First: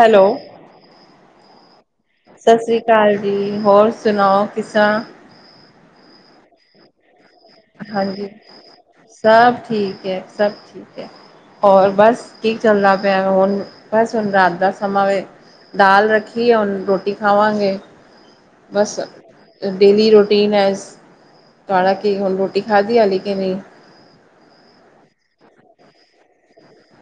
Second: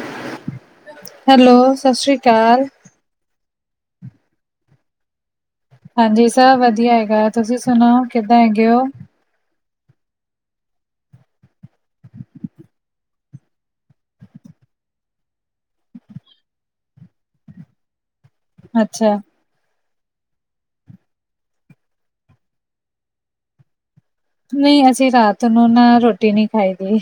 Hello hello, ਸਤਿ ਸ੍ਰੀ ਅਕਾਲ। ਸਤਿ ਸ੍ਰੀ, ਅਕਾਲ ਜੀ ਹੋਰ ਸੁਣਾਓ ਕਿਸ ਤਰ੍ਹਾਂ? ਹਾਂਜੀ ਸਭ ਵਧੀਆ ਹੈਗਾ। ਤੁਸੀਂ ਸੁਣਾਓ ਹਾਂਜੀ ਕਿੱਦਾਂ ਹੈਗੇ ਹੋ? ਸਭ ਠੀਕ ਐ ਸਭ ਠੀਕ ਐ। ਔਰ ਬਸ ਠੀਕ ਚੱਲਦਾ ਪਿਆ ਹੁਣ ਬਸ ਹੁਣ ਰਾਤ ਦਾ ਸਮਾਂ ਵੇ ਦਾਲ ਰੱਖੀ ਆ ਹੁਣ ਰੋਟੀ ਖਾਵਾਂਗੇ। ਬਸ ਅੱਛਾ, ਡੇਲੀ ਰੋਟੀਨ ਐ ਤੁਹਾਡਾ ਕਿ ਹੁਣ ਰੋਟੀ ਖਾਧੀ ਹਾਲੇ ਕੇ ਨਹੀਂ। ਨਹੀਂ, ਅਸੀਂ ਰਾਤ ਨੂੰ ਨਾ ਰੋਟੀ ਨਹੀਂ ਖਾਈ ਦੀ।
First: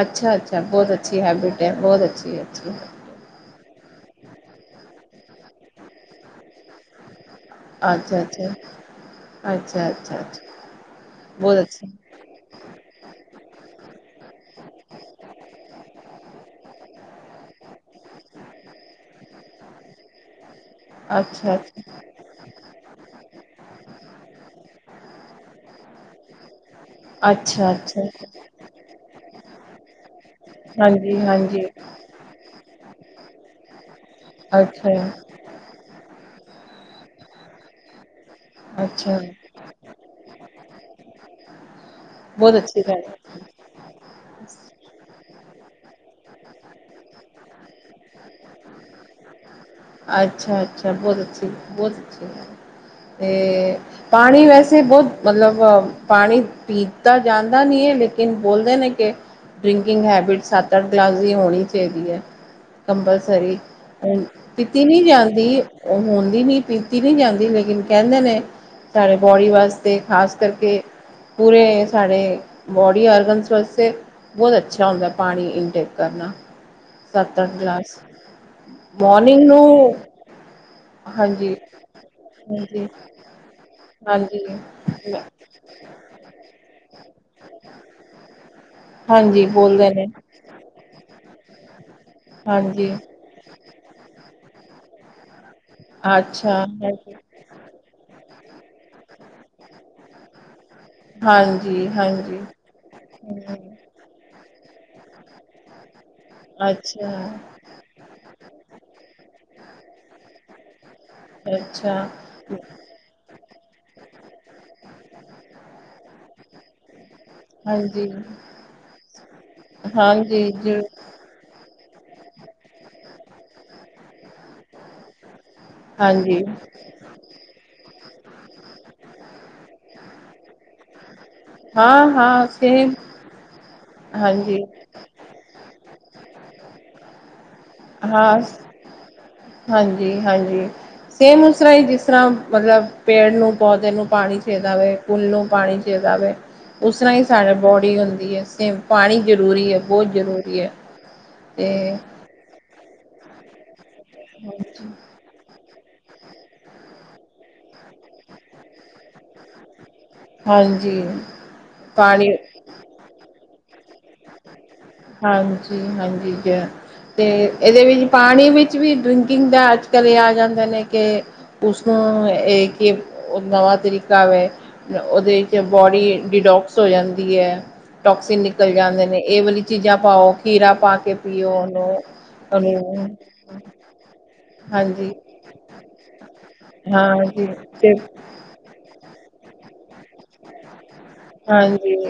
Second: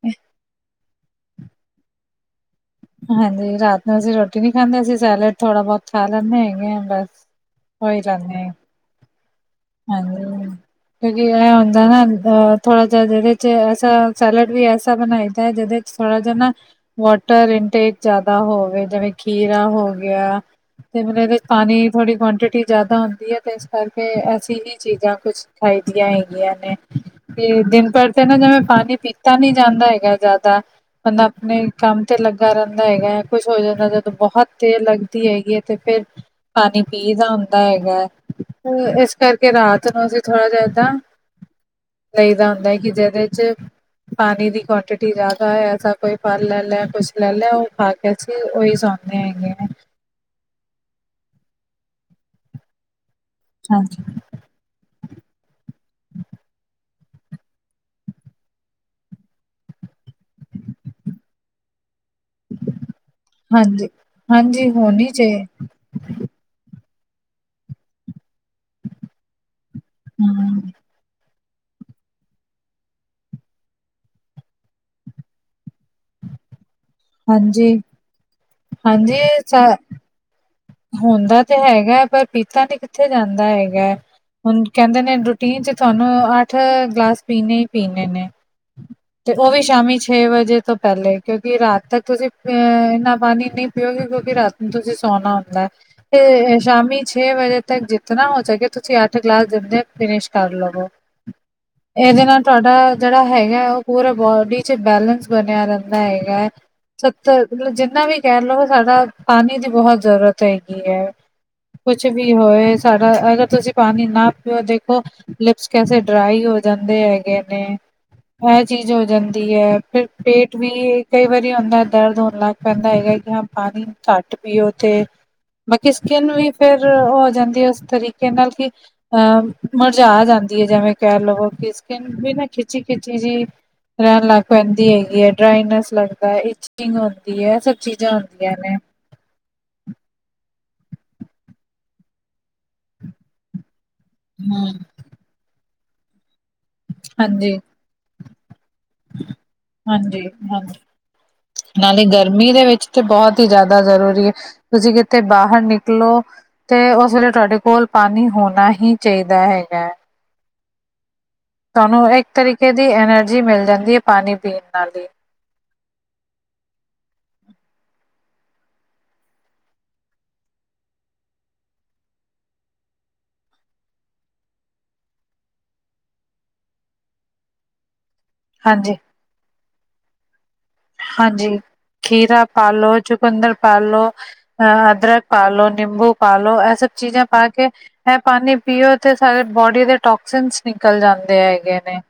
ਅੱਛਾ, ਅੱਛਾ ਬਹੁਤ ਅੱਛੀ ਹੈਬਿਟ ਐ ਬਹੁਤ ਅੱਛੀ, ਅੱਛੀ। ਹਾਂਜੀ, ਰਾਤ ਨੂੰ ਅਸੀਂ ਰੋਟੀ ਨੀ ਖਾਂਦੇ ਅਸੀਂ ਸੈਲੇਡ ਥੋੜ੍ਹਾ ਬਹੁਤ ਖਾ ਲੈਂਦੇ ਹੈਗੇ ਹਾਂ ਬਸ ਉਹੀ ਅੱਛਾ, ਲੈਂਦੇ ਆ, ਅੱਛਾ। ਅੱਛਾ ਹਾਂਜੀ, ਕਿਉਂਕਿ ਇਹ ਬਹੁਤ ਹੁੰਦਾ ਅੱਛੀ ਨਾ ਅ ਥੋੜ ਜਿਹਾ ਜਿਹਦੇ ਚ ਐਸਾ ਸੈਲਡ ਵੀ ਐਸਾ ਬਣਾਈ ਦਾ ਜਿਹਦੇ ਚ ਥੋੜਾ ਜ ਨਾ ਵਾਟਰ ਇਨਟੇਕ ਜਿਆਦਾ ਹੋਵੇ ਜਿਵੇਂ ਖੀਰਾ ਹੋ ਗਿਆ। ਤੇ ਮਤਲਬ ਇਹਦੇ ਵਿੱਚ ਅੱਛਾ ਪਾਣੀ ਅੱਛਾ ਥੋੜੀ ਕੁਆਂਟਿਟੀ ਜਿਆਦਾ ਹੁੰਦੀ ਐ ਤੇ ਇਸ ਕਰਕੇ ਅ ਵੀ ਚੀਜ਼ਾਂ ਕੁਛ ਖਾਈ ਦੀਆਂ ਹੈਗੀਆਂ ਨੇ ਵੀ ਅੱਛਾ ਦਿਨ ਅੱਛਾ ਭਰ ਤੇ ਨਾ ਜਿਵੇਂ ਪਾਣੀ ਪੀਤਾ ਨੀ ਜਾਂਦਾ ਹੈਗਾ ਜ਼ਿਆਦਾ। ਹਾਂਜੀ ਬੰਦਾ ਆਪਣੇ ਹਾਂਜੀ ਕੰਮ ਤੇ ਲੱਗਾ ਰਹਿੰਦਾ ਹੈਗਾ ਕੁੱਛ ਹੋ ਜਾਂਦਾ ਜਦੋਂ ਬਹੁਤ ਦੇਰ ਅੱਛਾ ਲੱਗਦੀ ਹੈਗੀ ਹੈ ਤੇ ਫਿਰ ਪਾਣੀ ਪੀ ਦਾ ਹੁੰਦਾ ਹੈਗਾ ਤੇ ਇਸ ਕਰਕੇ ਰਾਤ ਨੂੰ ਅਸੀਂ ਥੋੜ੍ਹਾ ਜਿਹਾ ਏਦਾਂ ਲਈਦਾ ਬਹੁਤ ਹੁੰਦਾ ਹੈ ਅੱਛੀ ਕਿ ਗੱਲ ਜਿਦੇ ਚ ਪਾਣੀ ਦੀ ਕੁਆਂਟਿਟੀ ਜ਼ਿਆਦਾ ਐ ਐਸਾ ਕੋਈ ਫਲ ਲੈ ਲੈ ਕੁਛ ਲੈ ਲੈ ਉਹ ਖਾ ਕੇ ਅਸੀਂ ਉਹੀ ਸੌ ਦੇ ਹੇਗੈ ਨੇ ਅੱਛਾ, ਅੱਛਾ ਬਹੁਤ ਅੱਛੀ ਬਹੁਤ ਅੱਛੀ ਤੇ ਹਾਂਜੀ ਪਾਣੀ ਨਹੀਂ, ਬਈ ਵੈਸੇ ਬਹੁਤ ਮਤਲਬ ਪਾਣੀ ਪੀ ਤਾ ਜਾਂਦਾ ਨੀ ਹੈ ਲੇਕਿਨ ਬੋਲਦੇ ਨੇ ਕਿ ਡਰਿੰਕਿੰਗ ਹੈਬਿਟ ਸੱਤ ਅੱਠ ਕਲਾਸ ਦੀ ਹੋਣੀ ਚਾਹੀਦੀ ਹੈ ਕੰਪਲਸਰੀ ਹਾਂਜੀ, ਹਾਂਜੀ ਪੀਤੀ ਨਹੀਂ ਹੋਣੀ ਚਾਹੀਏ ਜਾਂਦੀ ਹੁੰਦੀ ਨੀ ਪੀਤੀ ਨਹੀ ਜਾਂਦੀ ਕਹਿੰਦੇ ਨੇ ਸਾਰੇ ਬੋਡੀ ਵਾਸਤੇ ਤੇ ਖਾਸ ਹੂੰ, ਕਰਕੇ ਪੂਰੇ ਸਾਡੇ ਬੋਡੀ ਆਰਗਨਸ ਵਾਸਤੇ ਬਹੁਤ ਅੱਛਾ ਹੁੰਦਾ। ਪਾਣੀ ਇਨਟੇਕ ਕਰਨਾ, ਸੱਤ, ਅੱਠ ਹਾਂਜੀ। ਗਲਾਸ ਹਾਂਜੀ ਮੋਰਨਿੰਗ ਸ ਨੂੰ ਹੁੰਦਾ ਹਾਂਜੀ ਤੇ ਹੈਗਾ। ਪਰ ਪੀਤਾ ਤੇ, ਹਾਂਜੀ ਕਿੱਥੇ ਜਾਂਦਾ ਹੈਗਾ। ਹਾਂਜੀ ਹੁਣ ਕਹਿੰਦੇ ਨੇ ਦਿਨ ਚ, ਤੁਹਾਨੂੰ ਅੱਠ ਗਲਾਸ, ਪੀਣੇ ਹੀ ਪੀਣੇ ਨੇ। ਤੇ ਹਾਂਜੀ ਉਹ ਵੀ, ਬੋਲਦੇ ਸ਼ਾਮੀ ਨੇ ਛੇ ਵਜੇ ਤੋਂ। ਪਹਿਲੇ ਕਿਉਂਕਿ, ਰਾਤ ਤੱਕ ਤੁਸੀਂ, ਹਾਂਜੀ ਇੰਨਾ ਪਾਣੀ ਨਹੀਂ ਪੀਓਗੇ। ਕਿਉਂਕਿ ਰਾਤ ਨੂੰ, ਤੁਸੀਂ ਸੋਣਾ ਹੁੰਦਾ ਏ। ਅੱਛਾ ਤੇ ਸ਼ਾਮੀ ਹਾਂਜੀ ਛੇ ਵਜੇ ਤੱਕ ਜਿੱ ਜਿਤਨਾ ਹੋ ਸਕੇ ਤੁਸੀਂ ਅੱਠ ਗ਼ਲਾਸ ਦਿੰਦੇ ਫਿਨਿਸ਼ ਕਰ ਲਵੋ ਹਾਂਜੀ ਇਹਦੇ ਹਾਂਜੀ ਨਾਲ ਤੁਹਾਡਾ ਜਿਹੜਾ ਹੈਗਾ ਹਮ ਉਹ ਪੂਰਾ ਬੋਡੀ ਚ, ਬੈਲਨਸ ਬਣਿਆਾ, ਰਹਿਦਾ ਹੈਗਾ। ਅੱਛਾ ਸੱਤ, ਜਿੰਨਾ ਵੀ ਕਹਿ ਲਓ। ਸਾਡਾ ਪਾਣੀ ਦੀ, ਬਹੁਤ ਜ਼ਰੂਰਤ ਹੈਗੀ ਹੈ। ਅੱਛਾ ਕੁਛ, ਵੀ ਹੋਏ। ਸਾਡਾ, ਅਗਰ ਤੁਸੀਂ ਪਾਣੀ ਨਾ ਪਿਓ। ਦੇਖੋ, ਲਿਪਸ ਕੈਸੇ ਡਰਾਈ, ਹੋ ਜਾਂਦੇ ਹੈਗੇ ਐ। ਹਾਂਜੀ ਇਹ ਚੀਜ਼ ਹੋ ਜਾਂਦੀ ਹੈ। ਫੇਰ ਹਾਂਜੀ ਪੇਟ ਵੀ ਜ ਕਈ ਵਾਰੀ ਵੀ ਆਪਣਾ, ਦਰਦ ਹੋਣ ਲੱਗ ਪੈਂਦਾ ਹੈਗਾ। ਕਿ ਹਾਂ, ਪਾਣੀ ਘੱਟ ਪੀਓ ਤੇ। ਮੈਂ ਕਿਹਾ ਸਕਿੰਨ ਹਾਂਜੀ ਵੀ, ਫੇਰ ਹੋ ਜਾਂਦੀ ਹੈ। ਉਸ ਤਰੀਕੇ ਨਾਲ ਕਿ ਅਹ, ਮਰਝਾ ਜਾਂਦੀ ਹੈ। ਜਿਵੇਂ ਕਹਿ ਲੋ। ਹਾਂ ਸਕਿਨ ਵੀ ਨਾ, ਹਾਂ ਖਿੱਚੀ- ਸੇਮ ਖਿੱਚੀ, ਜਿਹੀ ਰਹਿਣ ਲਗ ਹਾਂਜੀ ਪੈਂਦੀ ਹੈਗੀ ਹੈ। ਡਰਾਈਨੈਸ, ਲੱਗਦਾ ਹੈ। ਇਚਿੰਗ ਹੁੰਦੀ ਹੈ। ਚੀਜ਼ਾਂ ਹਾਂ। ਹੁੰਦੀਆਂ ਨੇ ਹਾਂਜੀ-ਹਾਂਜੀ, ਸੇਮ ਉਸ ਤਰਾਂ ਹੀ, ਜਿਸ ਤਰਾਂ ਮਤਲਬ ਪੇੜ ਨੂੰ, ਪੌਦੇ ਨੂੰ ਪਾਣੀ ਚਾਹੀਦਾ ਹਮ ਵੇ, ਫੁੱਲ ਨੂੰ ਪਾਣੀ ਚਾਹੀਦਾ ਵੇ ਉਸਰਾ ਹੀ ਸਾਡੇ ਹਾਂਜੀ ਬੋਡ ਹੁੰਦੀ ਹੈ ਸੇਮ। ਪਾਣੀ ਜ਼ਰੂਰੀ ਹੈ, ਬਹੁਤ ਹਾਂਜੀ ਜ਼ਰੂਰੀ ਹੈ। ਹਾਂਜੀ ਤੇ ਨਾਲੇ ਗਰਮੀ ਦੇ ਵਿੱਚ, ਤੇ ਬਹੁਤ ਹੀ, ਜ਼ਿਆਦਾ ਜ਼ਰੂਰੀ ਹੈ। ਤੁਸੀਂ ਕਿ ਤੇ ਬਾਹਰ ਨਿਕਲੋ, ਤੇ ਉਸ ਵੇਲੇ, ਤੁਹਾਡੇ ਕੋਲ ਪਾਣੀ, ਹੋਣਾ ਹੀ ਚਾਹੀਦਾ ਹੈਗਾ। ਹਾਂਜੀ। ਤੁਹਾਨੂੰ ਇੱਕ, ਪਾਣੀ ਤਰੀਕੇ ਦੀ, ਐਨਰਜੀ ਮਿਲ ਜਾਂਦੀ ਏ। ਪਾਣੀ ਪੀਣ ਨਾਲ ਹੀ। ਹਾਂਜੀ-ਹਾਂਜੀ, ਗਿਆ। ਤੇ ਇਹਦੇ ਵਿੱਚ, ਪਾਣੀ ਵਿੱਚ ਵੀ, ਡਰਿੰਕਿੰਗ ਦਾ ਅੱਜ ਕੱਲ, ਇਹ ਆ ਜਾਂਦੇ ਨੇ ਕੇ ਉਸਨੂੰ ਇਹ, ਕਿ ਨਵਾ ਤਰੀਕਾ ਵੇ। ਤੇ ਉਹਦੇ ਚ, ਬੋਡੀ ਡਿਟੋਕਸ ਹੋ ਜਾਂਦੀ ਐ। ਟੋਕਸਿਨ ਨਿਕ ਨਿਕਲ ਹਾਂਜੀ ਜਾਂਦੇ ਨੇ। ਇਹ ਵਾਲੀ, ਚੀਜ਼ਾਂ ਪਾਓ। ਖੀਰਾ ਪਾ ਕੇ ਪੀਓ ਹਾਂਜੀ, ਉਹਨੂੰ ਖੀਰਾ ਪਾਾਲੋ, ਉਹਨੂੰ ਚੁਕੰਦਰ ਪਾ ਲੋ, ਅਹ ਹਾਂਜੀ ਅਦਰਕ ਪਾਾਲੋ। ਨਿੰਬੂ ਪਾਾਲੋ ਇਹ ਸਭ ਚੀਜ਼ਾਂ, ਪਾ ਹਾਂਜੀ ਕੇ ਤੇ ਇਹ ਪਾਣੀ ਪੀਓ ਤੇ, ਸਾਾਰੇ ਬੋਡੀ ਦੇ ਟੋਕਸਿਨਸ, ਨਿਕਲ ਜਾਂਦੇ ਹੈਗੇ ਹਾਂਜੀ ਨੇ।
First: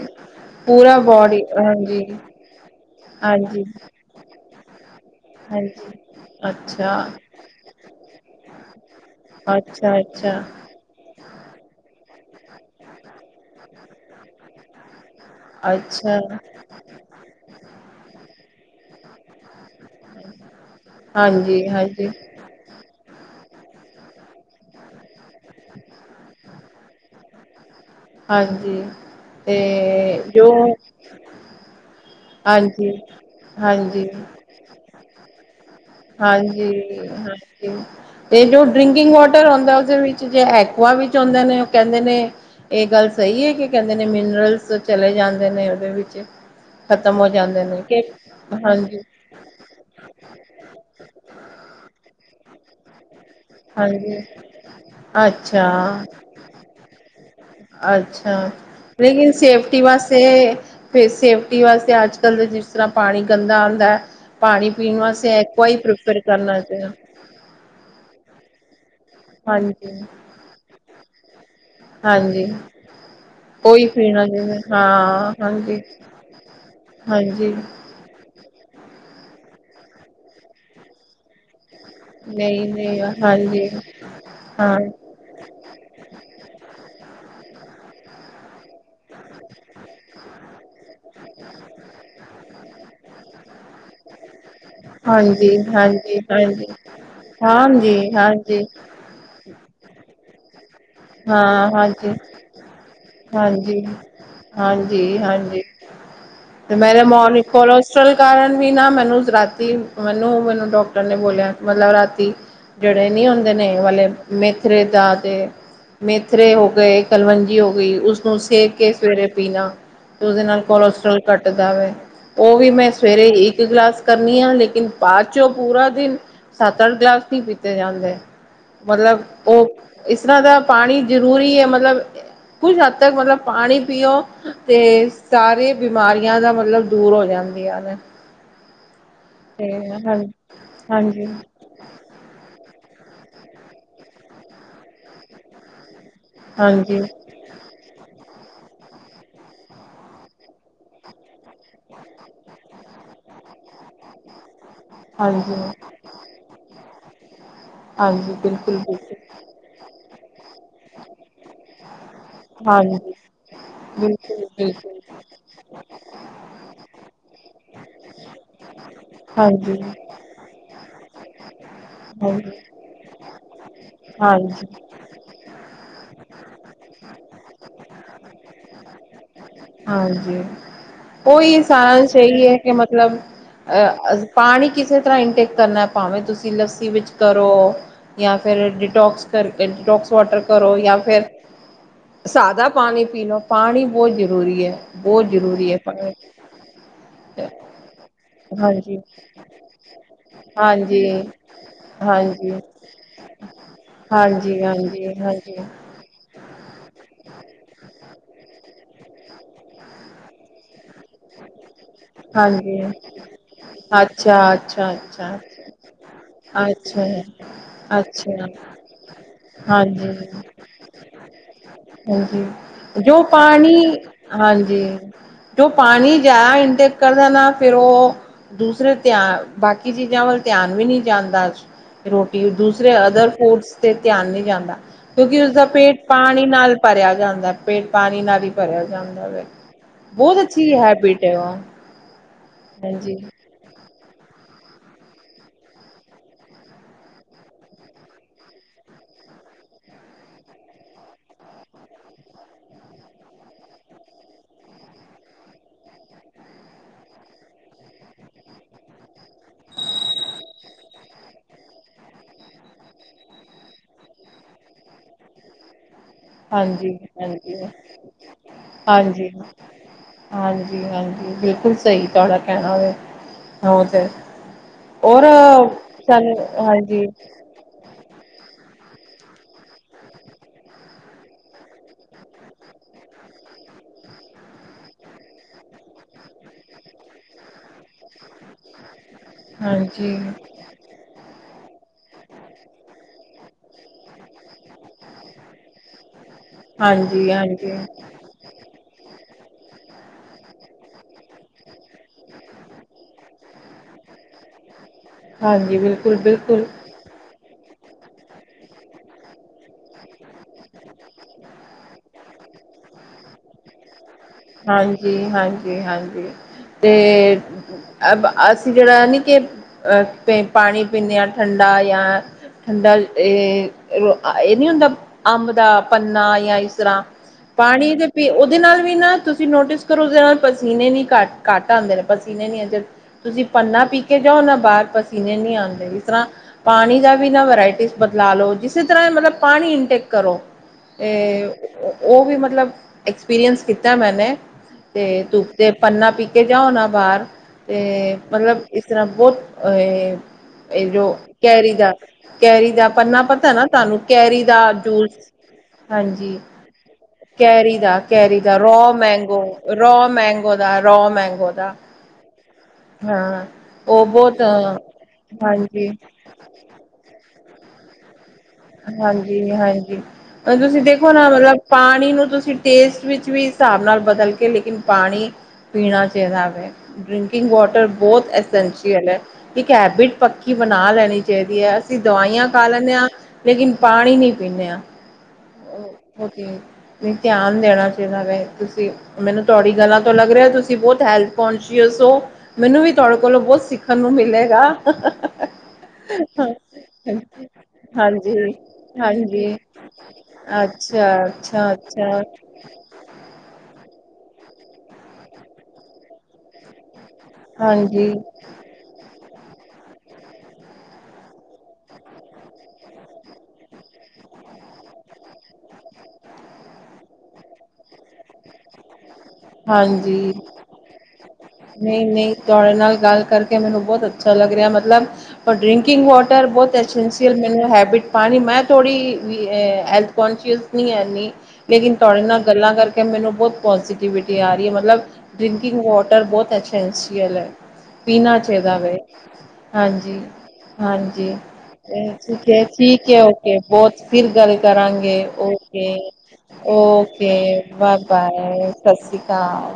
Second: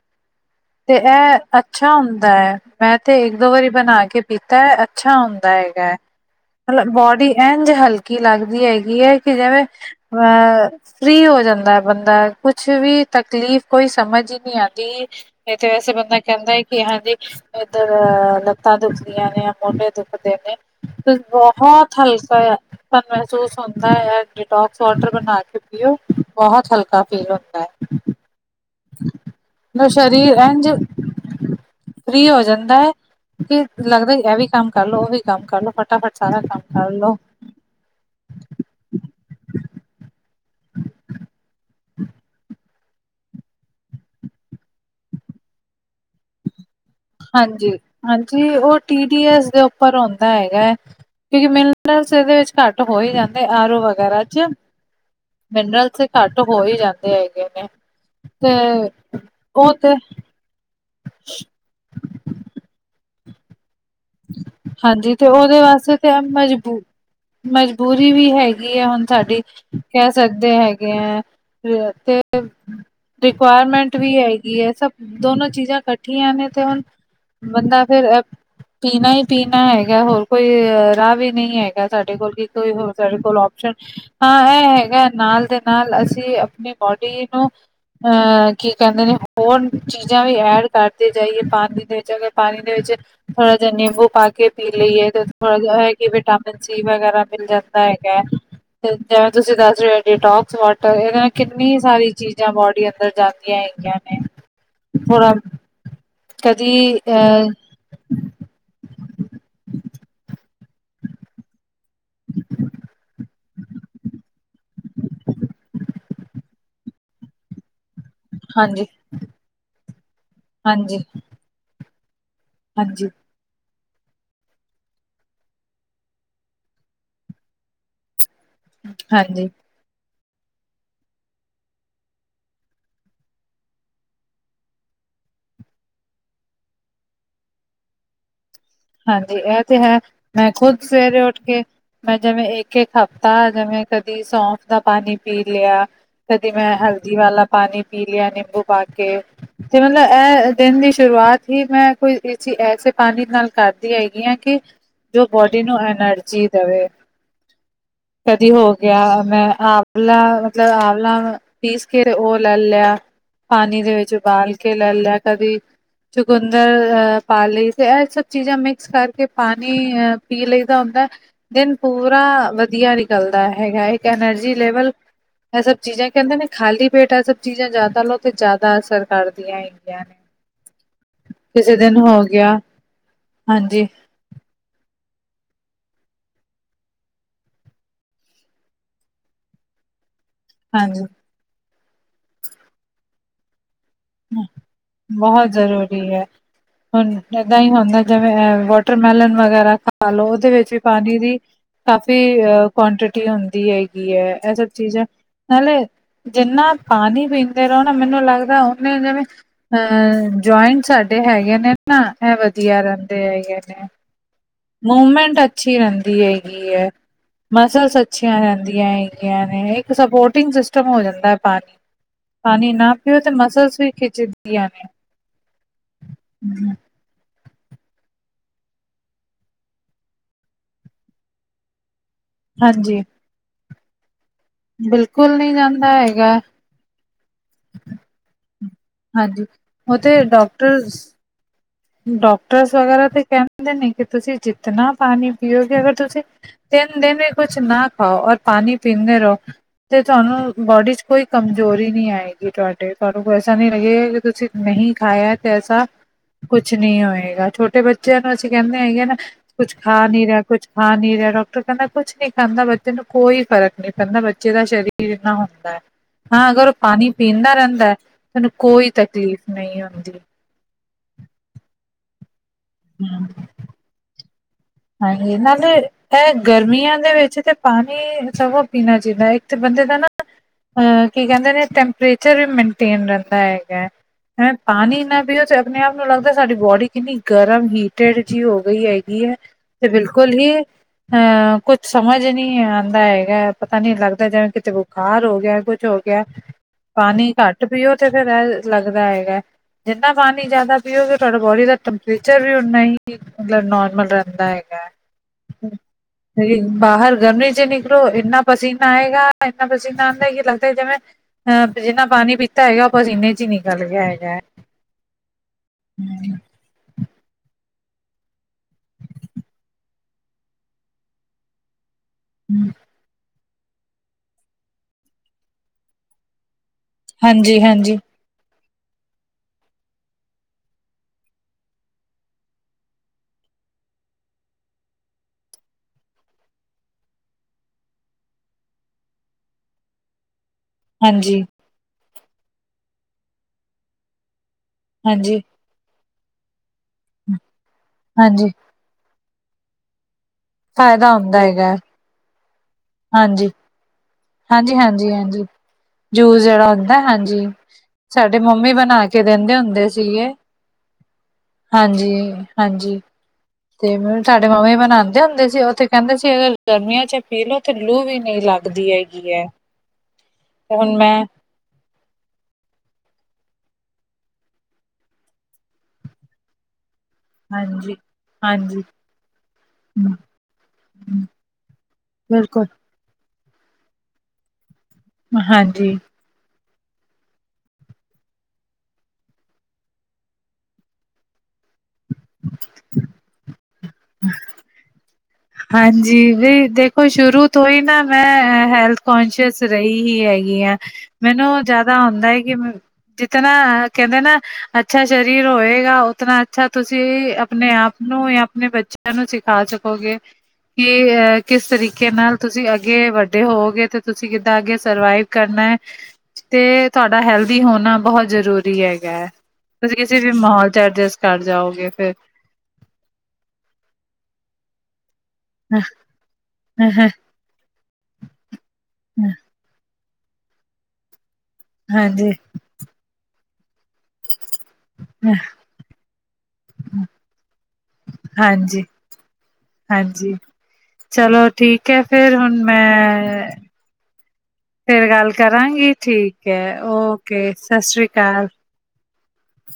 ਤੇ ਪੂਰਾ ਬੋਡੀ ਇਹ, ਅੱਛਾ ਹਾਂਜੀ ਹੁੰਦਾ ਏ। ਮੈਂ ਤੇ ਇਕ, ਦੋ ਹਾਂਜੀ ਵਾਰੀ ਬਣਾ ਕੇ ਪੀਤਾ ਹੈ। ਅੱਛਾ ਹੁੰਦਾ ਹੈਗਾ। ਹਾਂਜੀ ਇਹ ਮਤਲਬ ਅੱਛਾ ਬੋਡੀ ਇੰਝ ਹਲਕੀ, ਲੱਗਦੀ ਹੈਗੀ। ਹੈ ਕਿ ਜਿਵੇਂ ਅੱਛਾ ਅੱਛਾ ਅਹ ਫ੍ਰਰੀ ਹੋ ਜਾਂਦਾ ਬੰਦਾ। ਕੁਛ ਵੀ, ਤਕਲੀਫ਼ ਕੋਈ, ਸਮਝ ਹੀ ਨਹੀਂ ਆਂਦੀ। ਨਹੀਂ ਤੇ, ਵੈਸੇ ਬੰਦਾ ਅੱਛਾ ਕਹਿੰਦਾ, ਹੈ ਕਿ ਹਾਂਜੀ, ਇੱਧਰ ਅ ਲੱਤਾਂ ਦੁਖਦੀਆਂ ਨੇ, ਮੋਢੇ ਦੁਖ ਦੇ, ਨੇ ਤੇ ਹਾਂਜੀ, ਬਹੁਤ, ਹਾਂਜੀ, ਹਲਕਾ ਆ। ਸਾਨੂੰ ਮਹਿਸੂਸ ਹੁੰਦਾ ਹੈ। ਡਿਟੋਕਸ ਵਾਟਰ ਬਣਾ ਕੇ ਪੀਓ। ਬਹੁਤ ਹਲਕਾ ਤੲ ਫੀਲ ਹੁੰਦਾ ਏ। ਹਾਂਜੀ, ਤੇ ਸਰੀਰ ਜੋ ਇੰਝ ਫ੍ਰਰੀ ਹੋ ਜਾਂਦਾ ਹੈ। ਹਾਂਜੀ, ਫੇਰ ਹਾਂਜੀ, ਲੱਗਦਾ ਇਹ ਵੀ, ਕੰਮ ਕਰਲੋ, ਉਹ ਵੀ ਕੰਮ ਕਰ ਲੋ। ਫ ਫਟਾਫਟ, ਸਾਰਾ ਕੰਮ ਕਰ ਹਾਂਜੀ, ਲੋ। ਹਾਂਜੀ ਤੇ ਜੋ ਡਰਿੰਕਿੰਗ, ਵਾਟਰ ਹੂੰਦਾ, ਉਹਦੇ ਵਿੱਚ ਜੇ ਐਕੁਆ ਵਿੱਚ, ਆਉਂਦੇ ਨੇ ਉਹ ਕਹਿੰਦੇ ਨੇ। ਇਹ ਗੱਲ ਸਹੀ ਹੈਗੀ। ਕਿ ਕਹਿੰਦੇ ਨੇ, ਮਿਨਰਲਸ ਚਲੇ ਜਾਂਦੇ ਨੇ, ਉਹਦੇ ਵਿੱਚ ਖਤਮ ਹੋ ਜਾਂਦੇ ਹਾਂਜੀ, ਨੇ ਕਿ ਹਾਂਜੀ। ਉਹ ਹਾਂਜੀ, ਟੀ ਡੀ ਐਸ, ਦੇ ਉਪ ਪਰ ਹੁੰਦਾ ਹੈਗਾ। ਕਿਉਂਕਿ ਮਿਨਰਲਸ, ਇਹਦੇ ਵਿੱਚ ਘੱਟ ਹੋ ਹੀ, ਜਾਂਦੇ। ਆਰ ਓ, ਹਾਂਜੀ ਵਗੈਰਾ ਚ ਅੱਛਾ ਮਿਨਰਲਸ ਘੱਟ ਹੋ ਹੀ ਜਾਂਦੇ ਹੈਗੇ ਨੇ, ਅੱਛਾ ਤੇ ਲੇਕਿਨ ਉਹ ਸੇਫਟੀ ਤੇ ਵਾਸਤੇ ਫਿਰ ਸੇਫਟੀ ਵਾਸਤੇ ਅੱਜ ਕੱਲ੍ਹ ਦਾ ਜਿਸ ਤਰ੍ਹਾਂ ਪਾਣੀ ਗੰਦਾ ਆਉਦੈ ਐ ਪਾਣੀ ਪੀਣ ਹਾਂਜੀ ਤੇ ਵਾਸਤੇ ਉਹਦੇ ੲਕਵਾ ਹੀ ਵਾਸਤੇ ਪ੍ਰੈਫਰ ਤੇ ਕਰਨਾ ਮਜਬੂਰ ਚਾਹੀਦਾ। ਮਜਬੂਰੀ ਵੀ ਹੈਗੀ ਹੈ ਹੁਣ ਸਾਡੀ, ਹਾਂਜੀ ਕਹਿ ਸਕਦੇ ਹੈਗੇ ਹੈ, ਤੇ ਹਾਂਜੀ ਉਹੀ ਰਿਕੁਆਇਰਮੈਂਟ ਵੀ ਪੀਣਾ ਚਾਹੀਦਾ ਹੈਗੀ ਐ। ਸਭ ਹਾਂ ਦੋਨੋ ਚੀਜ਼ਾਂ, ਹਾਂਜੀ ਇਕੱਠੀਆਂ ਨੇ ਤੇ, ਹੁਣ। ਹਾਂਜੀ ਬੰਦਾ ਫੇਰ ਪੀਣਾ ਹੀ ਪੀਣਾ ਹੈਗਾ। ਹੋਰ ਕੋਈ, ਰਾਹ ਵੀ ਨਹੀਂ ਹੈਗ ਸਾਡੇ ਕੋਲ ਕੀ ਕੋਈ ਨਹੀਂ ਹੋਰ ਨਹੀਂ ਸਾਡੇ ਕੋਲ ਹਾਂਜੀ ਓਪਸ਼ਨ, ਹਾਂ ਇਹ ਹੈਗੈ ਨਾਲ ਦੇ ਨਾਲ ਅਸੀਂ ਆਪਣੀ ਬੋਡੀ ਨੂੰ, ਅਹ ਕੀ ਕਹਿੰਦੇ ਨੇ ਹੋਰ ਚੀਜ਼ਾਂ ਵੀ ਐਡ ਕਰਦੇ ਜਾਈਏ ਪਾਣੀ ਦੇ ਵਿੱਚ ਅਗਰ ਪਾਣੀ ਦੇ ਵਿੱਚ ਥੋੜ੍ਹਾ ਜਿਹਾ ਨਿੰਬੂ ਪਾ ਕੇ ਪੀ ਲਈਏ ਤੇ ਥੋੜ੍ਹਾ ਹਾਂਜੀ ਜਿਹਾ ਇਹ ਕਿ ਹਾਂਜੀ ਵਿਟਾਮਿਨ ਹਾਂਜੀ ਸੀ ਵਗੈਰਾ ਮਿਲ ਜਾਂਦਾ ਹਾਂਜੀ ਹੈਗਾ। ਹਾਂਜੀ ਜਿਵੇਂ ਤੁਸੀਂ ਦੱਸ ਰਹੇ ਹੋ ਡਿਟੋਕਸ ਵਾਟ ਇਹਦੇ ਨਾਲ ਹਾਂ ਕਿੰਨੀ ਸਾਰੀ ਹਾਂਜੀ ਚੀਜ਼ਾਂ ਬੋਡੀ ਅੰਦਰ ਜਾਂਦੀਆਂ ਹਾਂਜੀ ਹੈਗੀਆਂ ਨੇ। ਹਾਂਜੀ ਥੋਰਾ ਹਾਂਜੀ ਤੇ ਮੇਰੇ ਮੋਨ ਕੋੋਲੋਂਸ ਸ਼ਲ ਕਾਰਨ ਵੀ ਨਾ ਮੈਨੂੰ ਰਾਤੀ ਮੈਨੂੰ, ਮੈਨੂੰ ਡਾਕਟਰ ਨੇ ਬੋਲਿਆ। ਮਤਲਬ ਰਾਤੀ ਜਿਹੜੇ ਨਹੀਂ ਹੁੰਦੇ ਨੇ ਵਾਲੇ ਮੇਥਰੇ ਦਾ ਦੇ ਮੇਥਰੇ ਹੋ ਗਏ, ਕਲਵੰਜੀ ਹੋ ਗਈ ਉਸ ਉਹਨੂੰ ਸੇਕ ਹਾਂਜੀ ਕੇ ਸਵੇਰੇ ਪੀਣਾ ਤੇ ਉਹਦੇ ਨਾਲ ਹਾਂਜੀ ਕੋਲੇਸਟਰ੍ਰੋਲ ਘੱਟਦਾ ਵੇ। ਉਹ ਵੀ ਮੈਂ ਹਾਂਜੀ ਸਵੇਰੇ ਇੱਕ ਗਲਾਸ ਕਰਨੀ ਆ ਲੇਕਿਨ ਬਾਅਦ ਚੋਂ ਪੂਰਾ ਦਿਨ ਸੱਤ- ਅੱਠ ਗਲਾਸ ਨਹੀਂ ਪੀਤੇ ਜਾਂਦੇ ਮਤਲਬ ਹਾਂਜੀ, ਉਹ ਇਸ ਤਰ੍ਹਾਂ ਦਾ ਪਾਣੀ ਜ਼ਰੂਰੀ ਹੈ ਮਤਲਬ ਕੁਛ ਹੱਦ ਤੱਕ ਮਤਲਬ ਪਾਣੀ ਪੀਓ ਤੇ ਸਾਰੇ ਬਿਮਾਰੀਆਂ ਦਾ ਮਤਲਬ ਦੂਰ ਹੋ ਜਾਂਦੀਆਂ ਹਨ ਹਾਂਜੀ, ਇਹ ਤੇ ਹੈ ਮੈਂ ਖੁੱਦ ਸਵੇਰੇ ਹਾਂਜੀ ਉੱਠ ਕੇ ਮੈਂ ਜਿਵੇਂ ਇੱਕ- ਇੱਕ ਹਫਤਾ ਜਿਵੇਂ ਕਦੀ ਸੌਂਫ ਦਾ ਪਾਣੀ ਪੀ ਲਿਆ ਕਦੀ ਮੈਂ ਹਾਂਜੀ ਹਲਦੀ ਵਾਲਾ ਪਾਣੀ ਪੀ ਲਿਆ ਨਿੰਬੂ ਪਾ ਕੇ ਤੇ ਮਤਲਬ ਇਹ ਦਿਨ ਦੀ ਸ਼ੁਰੂਆਤ ਹੀ ਮੈਂ ਕੋਈ ਇਸ ਐਸੇ ਪਾਣੀ ਨਾਲ ਕਰਦੀ ਹੈਗੀ ਆ ਕਿ ਜੋ ਹਾਂਜੀ ਬੋਡੀ ਨੂੰ ਐਨਰਜੀ ਦੇਵੇ ਹਾਂਜੀ ਕਦੀ ਹੋ ਬਿਲਕੁਲ ਗਿਆ ਬਿਲਕੁਲ ਮੈਂ ਆਂਵਲਾ ਮਤਲਬ ਆਂਵਲਾ ਪੀਸ ਕੇ ਉਹ ਲੈ ਲਿਆ, ਹਾਂਜੀ ਪਾਣੀ ਦੇ ਵਿੱਚ ਬਿਲਕੁਲ ਉਬਾਲ ਕੇ ਲੈ ਬਿਲਕੁਲ ਲਿਆ ਕਦੀ ਚੁਕੰਦਰ ਅਹ ਪਾਲੀ ਇਹ ਸ ਜਾਂ ਮਿਕਸ ਕਰਕੇ ਪਾਣੀ ਹਾਂਜੀ ਅ ਪੀ ਲਈਦਾ ਹੁੰਦਾ ਦਿਨ ਪੂਰਾ ਹਾਂਜੀ ਵਧੀਆ ਨਿਕਲਦਾ ਹੈਗਾ ਇੱਕ ਐਨਰਜੀ ਹਾਂਜੀ ਲੈਵਲ ਇਹ ਸਭ ਚੀਜ਼ਾਂ ਕਹਿੰਦੇ ਨੇ ਖਾਲੀ ਪੇਟ ਇਹ ਸਭ ਚੀਜ਼ਾਂ ਜ਼ਿਆਦਾਤਰ ਲਓ ਤੇ ਜ਼ਿਆਦਾ ਅਸਰ ਕਰਦੀਆਂ ਹੈਗੀਆਂ ਨੇ ਹਾਂਜੀ, ਉਹੀ ਕਿਸੇ ਦਿਨ ਸਾਰਾ ਹੋ ਸਹੀ ਹੈ ਗਿਆ ਕਿ ਮਤਲਬ ਹਾਂਜੀ ਅਹ ਅ ਪਾਣੀ ਕਿਸੇ ਤਰ੍ਹਾਂ ਇਨਟੇਕ ਕਰਨਾ ਭਾਵੇ ਤੁਸੀਂ ਲੱਸੀ ਵਿੱਚ ਕਰੋ ਜਾਂ ਫਿਰ ਡਿਟੋਕਸ ਕਰਕੇ ਡਿਟੋਕਸ ਵਾਟਰ ਕਰੋ ਜਾਂ ਹਾਂਜੀ ਫਿਰ, ਸਾਦਾ ਪਾਣੀ ਪੀ ਲੋ ਪਾਣੀ ਬਹੁਤ ਜ਼ਰੂਰੀ ਹੈ, ਬਹੁਤ ਜ਼ਰੂਰੀ ਹੈ ਪ ਹੁਣ ਏਦਾਂ ਹੀ ਹੁੰਦਾ ਜਿਵੇਂ ਹਾਂਜੀ ਵਾਟਰਮੈਲਨ ਵਗੈਰਾ ਖਾ ਲਓ ਉਹਦੇ ਵਿੱਚ ਵੀ ਹਾਂਜੀ ਪਾਣੀ ਦੀ ਕਾਫ਼ੀ ਹਾਂਜੀ ਅਹ ਕੁਆਂਟਿਟੀ ਹੁੰਦੀ ਹੈਗੀ ਹੈ ਇਹ ਹਾਂਜੀ ਸਭ ਚੀਜ਼ ਹਾਂਜੀ ਹਾਂਜੀ ਹੈੇ ਜਿੰਨਾ ਪਾਣੀ ਪੀਂਦੇ ਰਹੋ ਨਾ ਮੈਨੂੰ ਲੱਗਦਾ ਜਿਵੇਂ ਅਹ ਜੁਆਇੰਟ ਸਾਡੇ ਹੈਗੇ ਨੇ ਨਾ ਇਹ ਹਾਂਜੀ ਵਧੀਆ ਰਹਿੰਦੇ ਹੈਨੇ, ਅੱਛਾ ਅੱਛਾ ਅੱਛਾ ਮੂਮੈਂਟ ਅੱਛੀ ਆਉਂਦੀ ਹੈ ਅੱਛਾ ਜ ਮਸਲਸ ਅੱਛੀਆਂ ਰਹਿੰਦੀਆਂ ਹੈਗੀਆਂ ਨੇ, ਇੱਕ ਹਾਂਜੀ ਸਪੋਰਟਿੰਗ ਸਿਸਟਮ ਹੋ ਜਾਂਦਾ ਹੈ ਪਾਣੀ ਹਾਂਜੀ, ਪਾਣੀ ਨਾ ਪੀਓ ਜੋ ਤੇ ਮਸਲਸ ਵੀ ਪਾਣੀ ਖਿੱਚਦੀਆਂ ਹਾਂਜੀ ਨੇ ਜੋ ਪਾਣੀ ਜਿਆਦਾ ਇਨਟੇਕ ਦਾ ਨਾ ਫਿਰ ਉਹ ਦੂਸਰੇ ਧਿਆਨ ਬਾਕੀ ਚੀਜ਼ਾਂ ਵੱਲ ਧਿਆਨ ਵੀ ਨਹੀਂ ਜਾਂਦਾ ਰੋਟੀ ਦੂਸਰੇ ਹਾਂਜੀ ਅਦਰ ਫੂਡਸ ਤੇ ਧਿਆਨ ਨਹੀਂ ਜਾਂਦਾ ਬਿਲਕੁਲ ਕਿਉਂਕਿ ਨਹੀਂ ਉਸਦਾ ਜਾਂਦਾ ਪੇਟ ਹੈਗਾ, ਪਾਣੀ ਨਾਲ ਭਰਿਆ ਜਾਂਦਾ ਪੇਟ ਪਾਣੀ ਨਾਲ ਹੀ ਭਰਿਆ ਜਾਂਦਾ ਵ ਹਾਂਜੀ ਉਹ ਤੇ ਬਹੁਤ ਅੱਛੀ ਡਾਕਟਰ ਹੈਬਿਟ ਹੈ ਉਹ ਡਾਕਟਰਸ ਵਗੈਰਾ ਹਾਂਜੀ ਤੇ ਕਹਿੰਦੇ ਨੇ ਕਿ ਤੁਸੀਂ ਜਿਤਨਾ ਪਾਣੀ ਪੀਓਗੇ ਅਗਰ ਤੁਸੀਂ ਤਿੰਨ ਦਿਨ ਹੀ ਕੁਛ ਨਾ ਖਾਓ ਔਰ ਪਾਣੀ ਪੀਂਦੇ ਰਹੋ ਤੇ ਤੁਹਾਨੂੰ ਬੋਡੀ ਚ ਕੋਈ ਕਮਜ਼ੋਰੀ ਨੀ ਆਏਗੀ ਤੁਹਾਡੇ ਤੁਹਾਨੂੰ ਕੋਈ ਐਸਾ ਨੀ ਲੱਗੇਗਾ ਕਿ ਤੁਸੀਂ ਨਹੀਂ ਖਾਇਆ ਤੇੈਸਾ ਕੁਛ ਨੀ ਹੋਏਗਾ ਛੋਟੇ ਬੱਚਿਆਂ ਨੂੰ ਅਸੀਂ ਕਹਿੰਦੇ ਹੈਗੇ ਨਾ ਕੁੱਛ ਖਾ ਨਹੀਂ ਰਿਹਾ ਕੁੱਛ ਖਾ ਨੀ ਰਿਹਾ ਡਾਕਟਰ ਕਹਿੰਦਾ ਕੁਛ ਨੀ ਖਾਂਦਾ ਬੱਚੇ ਨੂੰ ਕੋਈ ਫਰਕ ਨਹੀਂ ਪੈਂਦਾ ਬੱਚਾ ਬੱਚੇ ਦਾ ਸਰੀਰ ਇੰਨਾ ਹੁੰਦਾ ਹੈ ਹਾਂ ਅਗਰ ਉਹ ਹਾਂਜੀ ਪਾਣੀ ਪੀਂਦਾ ਹਾਂਜੀ ਰਹਿੰਦਾ ਤੁਾਨੂੰ ਕੋਈ ਹਾਂਜੀ ਤਕਲੀਫ਼ ਨਹੀਂ ਆਦੀ ਹਾਂਜੀ ਹਾਂਜੀ ਬਿਲਕੁਲ ਸਹੀ ਤੁਹਾਡਾ ਕਹਿਣਾ ਹੋਵੇ ਹਮ ਉਹ ਤੇ ਔਰ ਹਾਂਜੀ ਨਾਲੇ ਇਹ ਸਾਨੂੰ ਗਰਮੀਆਂ ਹਾਂਜੀ ਦੇ ਵਿੱਚ ਤੇ ਪਾਣੀ ਸਗੋਂ ਪੀਣਾ ਚਾਹੀਦਾ ਇੱਕ ਬੰਦੇ ਦਾ ਨਾ ਅਹ ਕੀ ਕਹਿੰਦੇ ਨੇ ਟੈਂਪਰੇਚਰ ਵੀ ਮੇਨਟੇਨ ਰਹਿੰਦਾ ਹੈਗਾ ਹੈਂ ਪਾਣੀ ਨਾ ਪੀਓ ਤੇ ਆਪਣੇ ਆਪ ਨੂੰ ਲੱਗਦਾ ਸਾਡੀ ਬੋਡੀ ਕਿੰਨੀ ਗਰਮ ਹੀਟਡ ਜਿਹੀ ਹੋ ਗਈ ਹੈਗੀ ਹੈ ਤੇ ਹਾਂਜੀ, ਬਿਲਕੁਲ ਹੀ ਅ ਕੁਛ ਸਮਝ ਨਹੀਂ ਆਉਂਦਾ ਹੈਗਾ ਪਤਾ ਨੀ ਲੱਗਦਾ ਜਿਵੇਂ ਕਿਤੇ ਬੁਖਾਰ ਹੋ ਗਿਆ ਕੁਛ ਹੋ ਗਿ ਹਾਂਜੀ, ਪਾਣੀ ਘੱਟ ਹਾਂਜੀ, ਪੀਓ ਤੇ ਫਿਰ ਇਹ ਲੱਗਦਾ ਹੈਗਾ ਜਿੰਨਾ ਪਾਨੀ ਜ਼ਿਆਦਾ ਪੀਓਗੇ ਤੁਹਾਡਾ ਬੋਡੀ ਦਾ ਟੈਂਪਰੇਚਰ ਵੀ ਉਨਾ ਹੀ। ਮਤਲਬ ਨੋਰਮਲ ਰਹਿੰਦਾ ਹੈਗਾ ਹਾਂਜੀ, ਬਿਲਕੁਲ, ਬਿਲਕੁਲ। ਬਾਹਰ ਗਰਮੀ ਚ ਨੀ ਇੰਨਾ ਪਸੀਨਾ ਆਏਗਾ ਇੰਨਾ ਪਸੀਨਾ ਆਂਦਾ ਕਿ ਲਗਦਾ ਜਿਵੇਂ ਹ ਜਿੰਨਾ ਪਾਨੀ ਪੀਤਾ ਹੈਗਾ ਉਹ ਪਸੀਨੇ ਚ ਈ ਨਿਕਲ ਗਿਆ ਹੈਗਾ ਹਾਂਜੀ ਹਾਂਜੀ ਹਾਂਜੀ ਤੇ ਅ ਅਸੀਂ ਜਿਹੜਾ ਨੀ ਕੇ ਅ ਪਾਣੀ ਪੀਂਨੇ ਆ ਠੰਡਾ ਯਾ ਹੁ ਹੁੰਦਾ ਇਹ ਨਹੀਂ ਹੁੰਦਾ ਅੰਬ ਦਾ ਪੰਨਾ ਜਾਂ ਇਸ ਤਰ੍ਹਾਂ। ਹਾਂਜੀ, ਪਾਣੀ ਹਾਂਜੀ, ਤੇ ਪੀ ਉਹਦੇ ਨਾਲ ਵੀ ਨਾ। ਤੁਸੀਂ ਨੋਟਿਸ ਕਰੋ ਉਹਦੇ ਨਾਲ ਪਸੀਨੇ ਨੀ ਘੱਟ ਘੱਟ ਆਂਦੇ ਨੇ ਪਸੀਨੇ ਨਹੀਂ ਆਂਦੇ। ਤੁਸੀਂ ਪੰਨਾ ਪੀ ਕੇ ਜਾਓ ਨਾ ਬਾਹਰ ਪਸੀਨੇ ਨਹੀਂ ਆਂਦੇ ਇਸ ਤਰ੍ਹਾਂ ਪਾਣੀ ਦਾ ਵੀ ਨਾ ਵਰਾਇਟੀ ਚ ਬਦਲਾ ਲੋ ਕਿਸੇ ਤਰ੍ਹਾਂ ਮਤਲਬ ਪਾਣੀ ਇਨਟੇਕ ਕਰੋ। ਹਾਂਜੀ, ਤੇ ਉਹ ਵੀ ਮਤਲਬ ਐਕਸਪੀਰੀਅੰਸ ਕੀਤਾ ਮੈਨੇ ਤੇ ਹਾਂਜੀ, ਤੂੰ ਤੇ ਪੰਨਾ ਪੀ ਕੇ ਜਾਓ ਨਾ ਬਾਹਰ ਤੇ ਹਾਂਜੀ ਮਤਲਬ। ਇਸ ਤਰ੍ਹਾਂ ਬਹੁਤ ਅ ਇਹ ਜੋ ਫਾਇਦਾ ਹੁੰਦਾ ਹੈਗਾ ਕੈਰੀ ਦਾ ਕੈਰੀ ਦਾ ਪੰਨਾ ਹਾਂਜੀ, ਪਤਾ ਨਾ ਤੁਹਾਨੂੰ ਕੈਰੀ ਦਾ ਹਾਂਜੀ, ਹਾਂਜੀ, ਜੂਸ। ਹਾਂਜੀ ਹਾਂਜੀ, ਜੂਸ ਜਿਹੜਾ ਹੁੰਦਾ ਹਾਂਜੀ। ਕੈਰੀ ਦਾ ਕੈਰੀ। ਸਾਡੇ ਮੰਮੀ ਰੋ ਬਣਾ ਕੇ ਮੈਂਗੋ ਦਿੰਦੇ ਹੁੰਦੇ ਰੋ ਸੀਗੇ ਮੈਂਗੋ ਦਾ ਰੋ ਮੈਂਗੋ ਦਾ ਹਾਂਜੀ, ਹਾਂਜੀ। ਹਾਂ। ਤੇ ਉਹ ਬਹੁਤ ਜਿਆਦਾ ਹਾਂਜੀ ਤੁਸੀਂ ਇਹ ਗਰਮੀਆਂ ਚ ਇਹ ਪੀ ਲਓ ਤੇ ਲੂ ਵੀ ਨਹੀਂ ਲੱਗ। ਹਾਂਜੀ ਹਾਂਜੀ ਅ ਤੇ ਤੁਸੀਂ ਹੁਣ ਦੇਖੋ ਮੈਂ ਨਾ ਮਤਲਬ ਪਾਣੀ ਨੂੰ ਤੁਸੀਂ ਟੇਸਟ ਵਿੱਚ ਵੀ ਹਿਸਾਬ ਨਾਲ ਬਦਲ ਕੇ ਲੇਕਿਨ ਪਾਣੀ ਪੀਣਾ ਚਾਹੀਦਾ ਵੇ ਡਰਿਕਿੰਗ ਵਾਟਰ ਹਾਂਜੀ, ਬਹੁਤ ਹਾਂਜੀ। ਅਸੈਸ਼ੀਅਲ ਹੈ ਇੱਕ ਹੈਬਿਟ ਪੱਕੀ ਬਨਾ ਲੈਣੀ ਬਿਲਕੁਲ, ਚਾਹੀਦੀ ਹੈ ਅਸੀਂ ਦਵਾਈਆਂ ਖਾ ਲੈਂਨੇ ਆਂ ਲੇਕਿਨ ਪਾਣੀ ਨਹੀਂ ਪੀਂਨੇ ਆ ਹਾਂਜੀ ਓਕੇ ਨਹੀਂ ਧਿਆਨ ਦੇਣਾ ਚਾਹੀਦਾ ਵੇ ਤੁਸੀਂ ਮੈਨੂੰ ਤੁਹਾਡੀ ਗੱਲਾਂ ਤੋਂ ਲੱਗ ਰਿਹਾ ਤੁਸੀਂ ਬਹੁਤ ਹੈਲਥ ਕੋਂਸ਼ੀਅਸ ਸੋ ਮੈਨੂੰ ਵੀ ਤੁਹਾਡੇ ਕੋਲੋਂ ਬਹੁਤ ਸਿੱਖਣ ਨੂੰ ਮਿਲੇਗਾ। ਹਾਂਜੀ ਵੀ ਦੇਖੋ ਸ਼ੁਰੂ ਤੋਂ ਹੀ ਨਾ ਹਾਂਜੀ ਮੈਂ ਹੈਲਥ ਹਾਂਜੀ ਕੋਂਸ਼ੀਅਸ ਰਹੀ ਹੀ ਹੈ। ਗਿਆ ਅੱਛਾ, ਮੈਨੂੰ ਅੱਛਾ, ਜਿਆਦਾ ਅੱਛਾ ਹੁੰਦਾ ਕਿ ਜਿਤਨਾ ਕਹਿੰਦੇ ਨਾ ਅੱਛਾ ਸ਼ਰੀਰ ਹੋਏਗਾ ਉਤਨਾ ਅੱਛਾ ਤੁਸੀਂ ਅਪਨੇ ਆਪ ਹਾਂਜੀ, ਨੂੰ ਜਾਂ ਅਪਨੇ ਬੱਚਿਆਂ ਨੂੰ ਸਿਖਾ ਸਕੋਗੇ ਕਿ ਇਹ ਕਿਸ ਤਰੀਕੇ ਨਾਲ ਤੁਸੀਂ ਅੱਗੇ ਵੱਡੇ ਹੋਵਗੇ ਤੇ ਤੁਸੀਂ ਕਿੱਦਾਂ ਅੱਗੇ ਸਰਵਾਈਵ ਕਰਨਾ ਤੇ ਤੁਹਾਡਾ ਹੈਲਦੀ ਹੋਨਾ ਬਹੁਤ ਜ਼ਰੂਰੀ ਹੈਗਾ। ਤੁਸੀਂ ਕਿਸੇ ਵੀ ਹਾਂਜੀ। ਮਾਹੌਲ ਚ ਐਡਜਸਟ ਕਰ ਜਾਓਗੇ ਨਹੀਂ, ਫੇਰ। ਨਹੀਂ ਤੁਹਾਡੇ ਨਾਲ ਗੱਲ ਕਰਕੇ ਮੈਨੂੰ ਬਹੁਤ ਅੱਛਾ ਲੱਗ ਰਿਹਾ ਮਤਲਬ ਪਰ ਡਰਿੰਕਿੰਗ ਵਾਟਰ ਬਹੁਤ ਐਸੈਂਸੀਅਲ ਮੈਨੂੰ ਹੈਬਿਟ ਪਾਣੀ ਮੈਂ ਥੋੜੀ ਵੀ ਐ ਹੈਲਥ ਕੋਸ਼ਅਸ ਨਹੀਂ ਹੈਨੀ ਲੇਕਿਨ ਤੁਹਾਡੇ ਹਾਂਜੀ, ਨਾਲ ਗੱਲਾਂ ਕਰਕੇ ਮੈਨੂੰ ਬਹੁਤ ਪੋਜ਼ੀਟੀਵਿਟੀ ਆ ਰਹੀ ਹੈ। ਮਤਲਬ ਹ ਡਰਿਕਿੰਗ ਵਾਟਰ ਬਹੁਤ ਅਸੈਂਸੀਅਲ ਹੈ ਪੀਨਾ ਚਾਹੀਦਾ ਹਾਂਜੀ, ਵੇ ਹਾਂਜੀ ਹਾਂਜੀ ਚਲੋ ਠੀਕ ਹੈ ਫੇਰ ਠੀਕ ਹੁਣ ਹੈ ਠੀਕ ਹੈ ਮੈਂ ਓਕੇ ਬਹੁਤ ਫਿਰ ਗੱਲ ਫੇਰ ਕਰਾਂਗੇ ਗੱਲ ਕਰਾਂਗੀ ਓਕੇ ਠੀਕ ਹੈ ਓਕੇ ਸਤਿ ਬਾ ਸ੍ਰੀ ਅਕਾਲ। ਬਾਏ ਸਤਿ ਸ੍ਰੀ ਅਕਾਲ।